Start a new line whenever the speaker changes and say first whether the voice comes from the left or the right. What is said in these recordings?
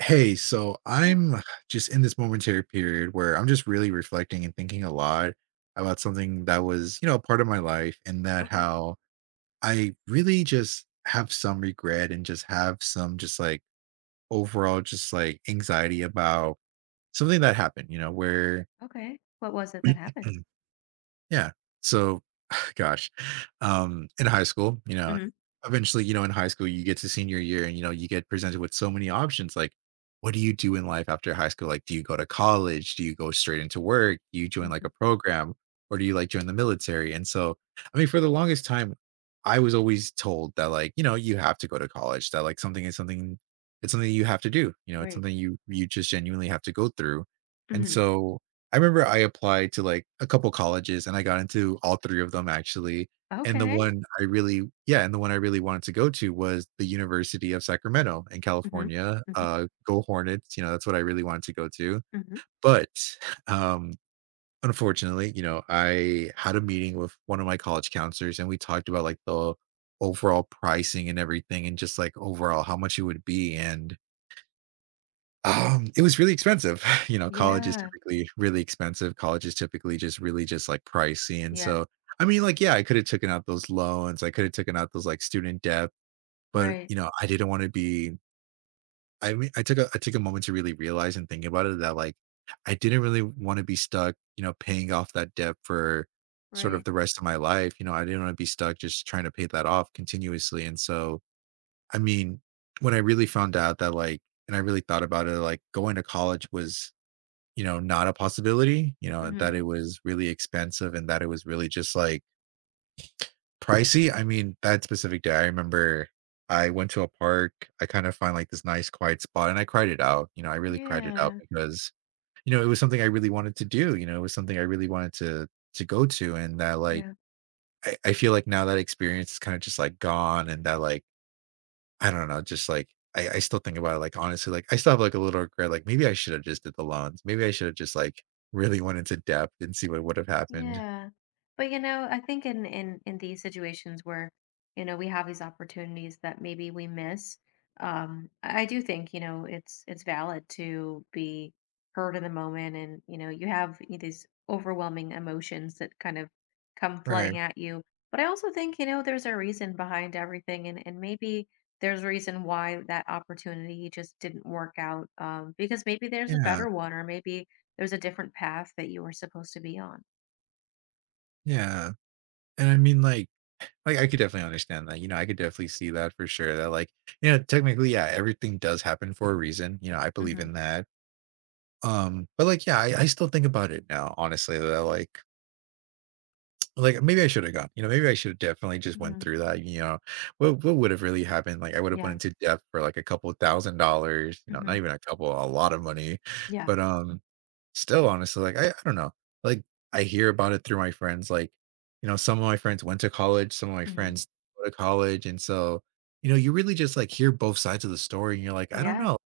right: Hey, so
left: Hey,
right: I'm just in this momentary period where I'm just really reflecting and thinking a lot about something that was, you know, a part of my life and that
left: okay,
right: how I really just have some regret and just have some just like overall just like anxiety about something that happened, you know, where
left: okay. What was it that happened?
right: Yeah. So, gosh, in high school, you know,
left: Mhm,
right: eventually, you know, in high school, you get to senior year and, you know, you get presented with so many options. Like, what do you do in life after high school? Like, do you go to college? Do you go straight into work? Do you join like
left: mhm,
right: a program or do you like join the military? And so, I mean, for the longest time, I was always told that, like, you know, you have to go to college, that like something is something, it's something you have to do. You know, it's
left: right.
right: something you just genuinely have to go through. And
left: Mhm.
right: so I remember I applied to, like, a couple colleges, and I got into all 3 of them, actually, and the
left: Okay.
right: one I really yeah, and the one I really wanted to go to was the University of Sacramento in
left: Mhm,
right: California,
left: mhm,
right: go Hornets, you know, that's what I really wanted to go to,
left: mhm.
right: but, um, unfortunately, you know, I had a meeting with one of my college counselors, and we talked about, like, the overall pricing and everything and just, like, overall how much it would be, and it was really expensive. You know, college is
left: Yeah,
right: typically really expensive. College is typically just really just, like, pricey, and
left: yeah,
right: so I mean, like, yeah, I could have taken out those loans. I could have taken out those, like, student debt, but,
left: right,
right: you know, I didn't wanna be I mean, I took a moment to really realize and think about it that, like, I didn't really wanna be stuck, you know, paying off that debt for sort of
left: right.
right: the rest of my life. You know, I didn't wanna be stuck just trying to pay that off continuously, and so, I mean, when I really found out that like and I really thought about it, like going to college was, you know, not a possibility, you know, and that
left: Mhm.
right: it was really expensive and that it was really just like pricey. I mean, that specific day, I remember I went to a park. I kind of find like this nice quiet spot and I cried it out. You know, I really cried it out
left: Yeah,
right: because, you know, it was something I really wanted to do. You know, it was something I really wanted to go to. And that like
left: yeah.
right: I feel like now that experience is kind of just like gone and that like I don't know, just like I still think about it, like, honestly. Like, I still have, like, a little regret, like, maybe I should have just did the loans. Maybe I should have just, like, really went into depth and see what would have happened.
left: Yeah. But you know, I think in these situations where, you know, we have these opportunities that maybe we miss, I do think, you know, it's valid to be heard in the moment and, you know, you have these overwhelming emotions that kind of come
right: Right.
left: flooding at you. But I also think, you know, there's a reason behind everything and maybe there's a reason why that opportunity just didn't work out, because maybe there's a
right: Yeah.
left: better one or maybe there's a different path that you were supposed to be on.
right: Yeah. And I mean, like, I could definitely understand that. You know, I could definitely see that for sure that, like, you know, technically, yeah, everything does happen for a reason, you know, I believe
left: Mhm,
right: in that. But, like, yeah, I still think about it now, honestly, that, like maybe I should have gone. You know, maybe I should have definitely just went
left: mhm,
right: through that. You know, what would have really happened? Like I would have went
left: yeah,
right: into debt for like a couple $1,000s. You know, not
left: mhm,
right: even a couple, a lot of money.
left: yeah,
right: But still, honestly, like I don't know. Like I hear about it through my friends. Like, you know, some of my friends went to college. Some of my
left: mhm,
right: friends go to college, and so you know, you really just like hear both sides of the story, and you're like, I don't
left: yeah,
right: know,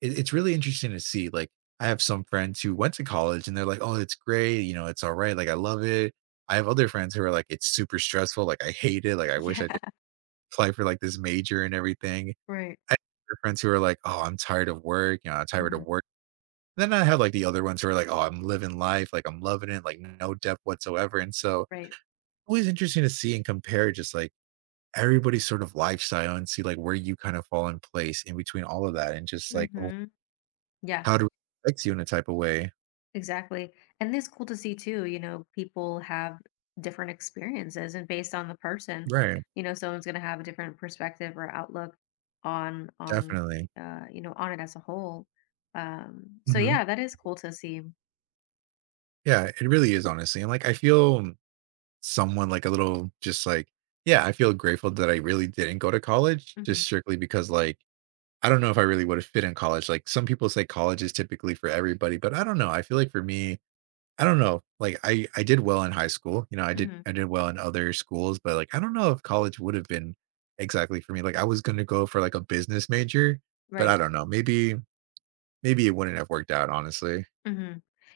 right: it, it's really interesting to see. Like, I have some friends who went to college and they're like, oh, it's great. You know, it's all right. Like, I love it. I have other friends who are like, it's super stressful. Like, I hate it. Like, I wish I did
left: yeah,
right: not apply for like this major and everything.
left: right,
right: I have other friends who are like, oh, I'm tired of work. You know, I'm tired of
left: mhm,
right: work. Then I have like the other ones who are like, oh, I'm living life. Like, I'm loving it. Like, no depth whatsoever. And so,
left: right,
right: always interesting to see and compare just like everybody's sort of lifestyle and see like where you kind of fall in place in between all of that and just like oh,
left: mhm, yeah,
right: how do it affect you in a type of way.
left: exactly. And it's cool to see too, you know, people have different experiences and based on the person,
right: Right,
left: you know, someone's going to have a different perspective or outlook on
right: definitely.
left: you know, on it as a whole. So
right: Mhm.
left: yeah, that is cool to see.
right: Yeah, it really is, honestly, and, like, I feel someone, like, a little just, like yeah, I feel grateful that I really didn't go to college just
left: Mhm,
right: strictly because, like, I don't know if I really would've fit in college. Like, some people say college is typically for everybody, but I don't know, I feel like for me I don't know, like, I did well in high school. You know,
left: mhm,
right: I did well in other schools, but, like, I don't know if college would've been exactly for me. Like, I was gonna go for, like, a business major, but I
left: right.
right: don't know, maybe it wouldn't have worked out, honestly.
left: Hmm.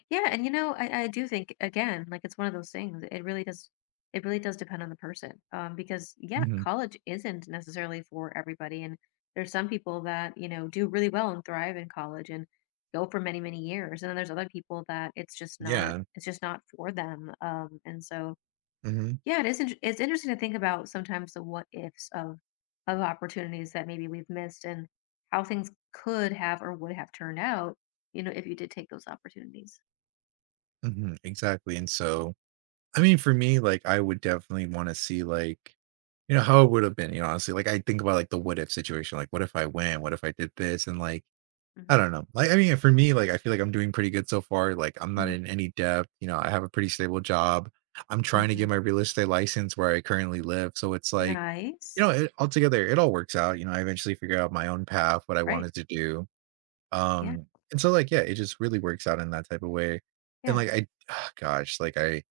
left: Yeah, and you know, I do think again, like it's one of those things. It really does. It really does depend on the person, because yeah,
right: Mhm.
left: college isn't necessarily for everybody, and there's some people that you know do really well and thrive in college and go for many many years, and then there's other people that it's just not
right: Yeah.
left: it's just not for them. And so
right: Hmm.
left: yeah, it is. It's interesting to think about sometimes the what ifs of opportunities that maybe we've missed and how things could have or would have turned out, you know, if you did take those opportunities.
right: Hmm. Exactly. And so, I mean, for me, like, I would definitely want to see, like, you know, how it would have been, you know, honestly. Like, I think about, like, the what if situation. Like, what if I win? What if I did this? And, like, I
left: Mhm,
right: don't know. Like, I mean, for me, like, I feel like I'm doing pretty good so far. Like, I'm not
left: mm,
right: in any debt. You know, I have a pretty stable job. I'm trying to get
left: mhm.
right: my real estate license where I currently live. So it's like, you know,
left: Nice.
right: it, altogether, it all works out. You know, I eventually figure out my own path, what I
left: Right.
right: wanted to do.
left: Yeah.
right: Um, and so, like, yeah, it just really works out in that type of way, and,
left: Yeah.
right: like, I ah, gosh, like,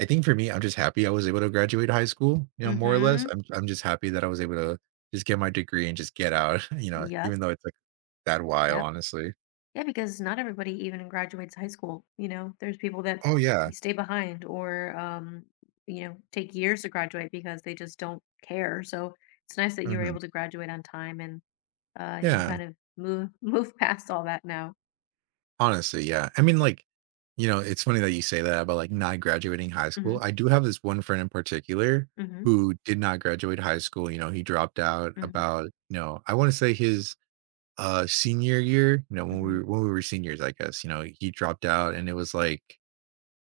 right: I think for me, I'm just happy I was able to graduate high school, you know, more or less.
left: Mhm.
right: I'm just happy that I was able to just get my degree and just get out, you know,
left: Yep.
right: even though it took that while,
left: Yep.
right: honestly.
left: Yeah, because not everybody even graduates high school, you know. There's people that
right: Oh, yeah.
left: stay behind or, you know, take years to graduate because they just don't care. So it's nice that you were
right: Mhm.
left: able to graduate on time and you can
right: Yeah.
left: kind of move move past all that now.
right: Honestly, yeah. I mean, like, you know, it's funny that you say that about, like, not graduating high school.
left: Mhm.
right: I do have this one friend in particular
left: Mhm.
right: who did not graduate high school. You know, he dropped out
left: Mhm.
right: about, you know, I wanna say his uh, senior year, you know,
left: Mhm.
right: when we were seniors, I guess, you know, he dropped out and it was like,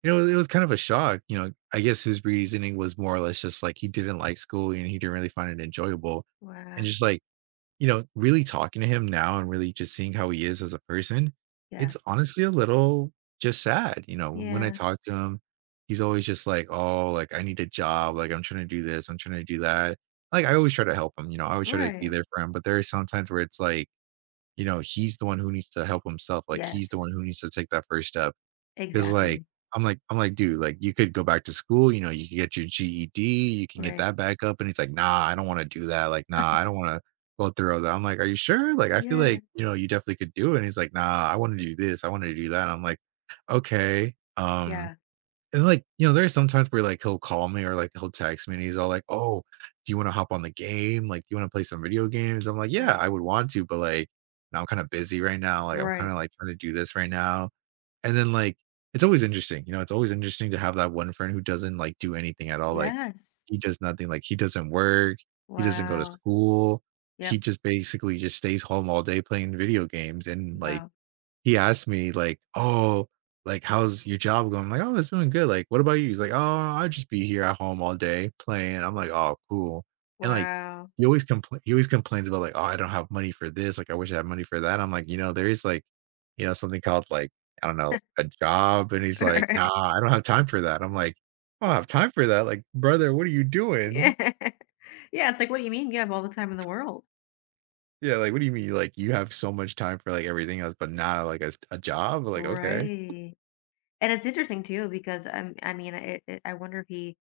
right: you know, it was kind of a shock. You know, I guess his reasoning was more or less just like he didn't like school and he didn't really find it enjoyable. And
left: Wow.
right: just like, you know, really talking to him now and really just seeing how he is as a person,
left: Yeah.
right: it's honestly a little just sad. You know, when I
left: Yeah.
right: talk to him, he's always just like, oh, like I need a job, like I'm trying to do this, I'm trying to do that. Like I always try to help him, you know, I always try to be
left: Right.
right: there for him. But there are some times where it's like, you know, he's the one who needs to help himself. Like, he's the one
left: Yes.
right: who needs to take that first step. Because, like
left: Exactly.
right: I'm like, "Dude, like, you could go back to school, you know, you could get your GED, you can get
left: Right.
right: that back up," and he's like, "Nah, I don't wanna do that, like, nah, I don't wanna go through all that." I'm like, "Are you sure? Like, I feel like,
left: Yeah.
right: you know, you definitely could do it," and he's like, "Nah, I wanna do this, I wanna do that." I'm like, "Okay, um,"
left: Yeah.
right: and like, you know, there's sometimes where like he'll call me or like he'll text me and he's all like, "Oh, do you want to hop on the game? Like, do you want to play some video games?" I'm like, "Yeah,
left: Right.
right: I would want to, but like, now I'm kind of busy right now. Like, I'm kind
left: Right.
right: of like trying to do this right now." And then like, it's always interesting, you know, it's always interesting to have that one friend who doesn't like do anything at all. Like,
left: Yes.
right: he does nothing. Like, he doesn't work. He doesn't go to
left: Wow.
right: school. He
left: Yep.
right: just basically just stays home all day playing video games and like
left: Wow.
right: he asked me like, "Oh, like how's your job going?" I'm like, "Oh, it's doing good." Like, "What about you?" He's like, "Oh, I just be here at home all day playing." I'm like, "Oh, cool." And like
left: Wow.
right: he always complains about like, "Oh, I don't have money for this. Like, I wish I had money for that." I'm like, "You know, there is like, something called like I don't know, a job." And he's like,
left: Right.
right: "Nah, I don't have time for that." I'm like, "I don't have
left: What?
right: time for that." Like, brother, what are you doing?
left: Yeah. Yeah, it's like, what do you mean you have all the time in the world?
right: Yeah, like what do you mean? Like you have so much time for like everything else, but not like a job? Like okay,
left: Right. And it's interesting too because I wonder if he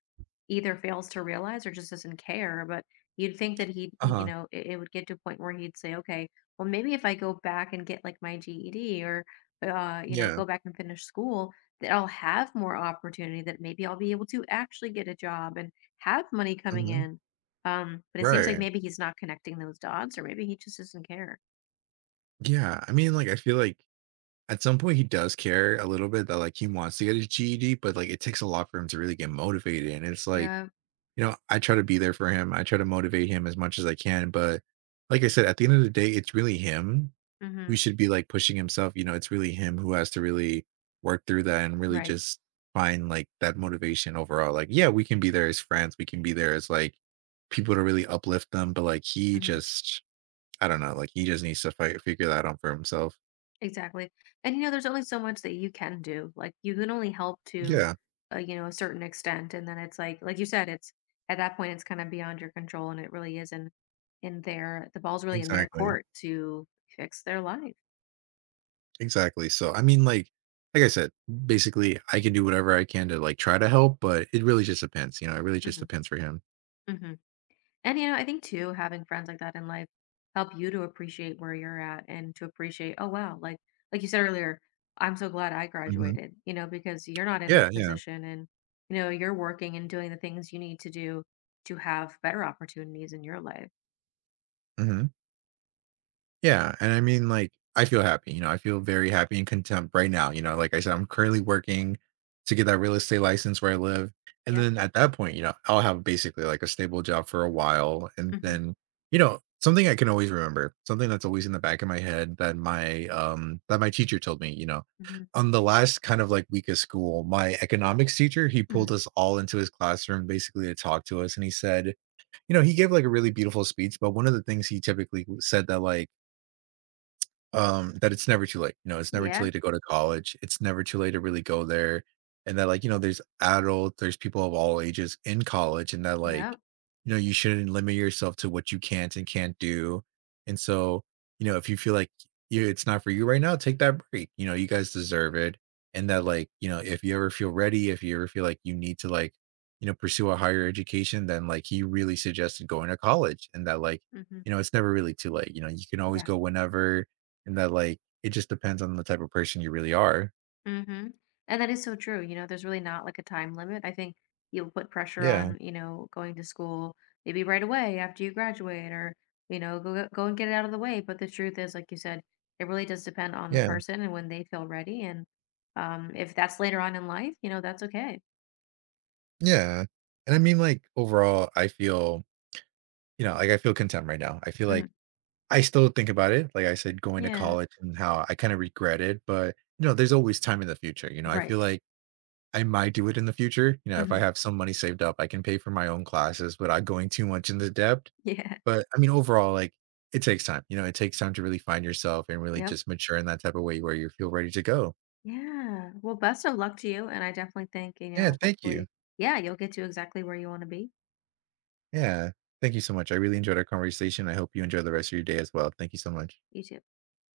left: either fails to realize or just doesn't care. But you'd think that he,
right: uh
left: he you
right: huh,
left: know, it would get to a point where he'd say, okay, well, maybe if I go back and get like my GED or, you know,
right: yeah,
left: go back and finish school, that I'll have more opportunity. That maybe I'll be able to actually get a job and have money coming
right: mhm.
left: in. But it seems like
right: Right.
left: maybe he's not connecting those dots, or maybe he just doesn't care.
right: Yeah. I mean, like, I feel like at some point he does care a little bit that like he wants to get his GED, but like it takes a lot for him to really get motivated. And it's like,
left: Yeah.
right: I try to be there for him. I try to motivate him as much as I can. But like I said, at the end of the day, it's really him
left: Hmm.
right: who should be like pushing himself. It's really him who has to really work through that and really
left: Right.
right: just find like that motivation overall. Like, yeah, we can be there as friends. We can be there as like people to really uplift them. But like he
left: Hmm.
right: just I don't know, like, he just needs to fi figure that out for himself.
left: Exactly. And you know, there's only so much that you can do. Like you can only help to,
right: Yeah,
left: you know, a certain extent, and then it's like you said, it's at that point it's kind of beyond your control, and it really isn't in their the ball's really in their
right: exactly,
left: court to fix their life.
right: exactly, so, I mean, like I said, basically, I can do whatever I can to, like, try to help, but it really just depends, it really just
left: Hmm.
right: depends for him.
left: Hmm. And you know, I think too, having friends like that in life help you to appreciate where you're at and to appreciate, oh wow, like you said earlier, I'm so glad I
right: Mhm.
left: graduated, you know, because you're not in that
right: Yeah, yeah.
left: position and you know, you're working and doing the things you need to do to have better opportunities in your life.
right: Mhm. Yeah, and I mean, like, I feel happy, I feel very happy and content right now, like I said, I'm currently working to get that real estate license where I live, and
left: Yep.
right: then at that point, I'll have basically, like, a stable job for a while, and
left: Mhm.
right: then, something I can always remember, something that's always in the back of my head that my teacher told me,
left: Mhm.
right: on the last kind of, like, week of school, my economics teacher, he pulled
left: Mhm.
right: us all into his classroom basically to talk to us, and he said he gave, like, a really beautiful speech, but one of the things he typically said that, like that it's never too late, it's never too
left: Yeah.
right: late to go to college, it's never too late to really go there, and that, like, you know, there's adult there's people of all ages in college, and that, like,
left: Yep.
right: you shouldn't limit yourself to what you can't and can't do, and so, if you feel like you it's not for you right now, take that break, you guys deserve it, and that, like, if you ever feel ready, if you ever feel like you need to, like, pursue a higher education, then, like, he really suggested going to college, and that, like,
left: Mhm.
right: it's never really too late, you can always
left: Yeah.
right: go whenever, and that, like, it just depends on the type of person you really are.
left: Mm-hmm. And that is so true. You know, there's really not like a time limit. I think you'll put pressure
right: Yeah,
left: on, you know, going to school maybe right away after you graduate or, you know, go and get it out of the way. But the truth is, like you said, it really does depend on the
right: yeah,
left: person and when they feel ready. And if that's later on in life, you know, that's okay.
right: yeah. And I mean, like, overall, I feel, like, I feel content right now. I feel
left: Hmm.
right: like I still think about it, like I said, going to
left: Yeah.
right: college and how I kinda regret it, but, there's always time in the future, I feel
left: Right.
right: like I might do it in the future, if I
left: Hmm.
right: have some money saved up, I can pay for my own classes without going too much into debt,
left: Yeah.
right: but, I mean, overall, like, it takes time, it takes time to really find yourself and really
left: Yep.
right: just mature in that type of way where you feel ready to go.
left: Yeah. Well, best of luck to you. And I definitely think, you
right: Yeah,
left: know,
right: thank you.
left: hopefully, yeah, you'll get to exactly where you want to be.
right: Yeah. Thank you so much. I really enjoyed our conversation. I hope you enjoy the rest of your day as well. Thank you so much.
left: You too.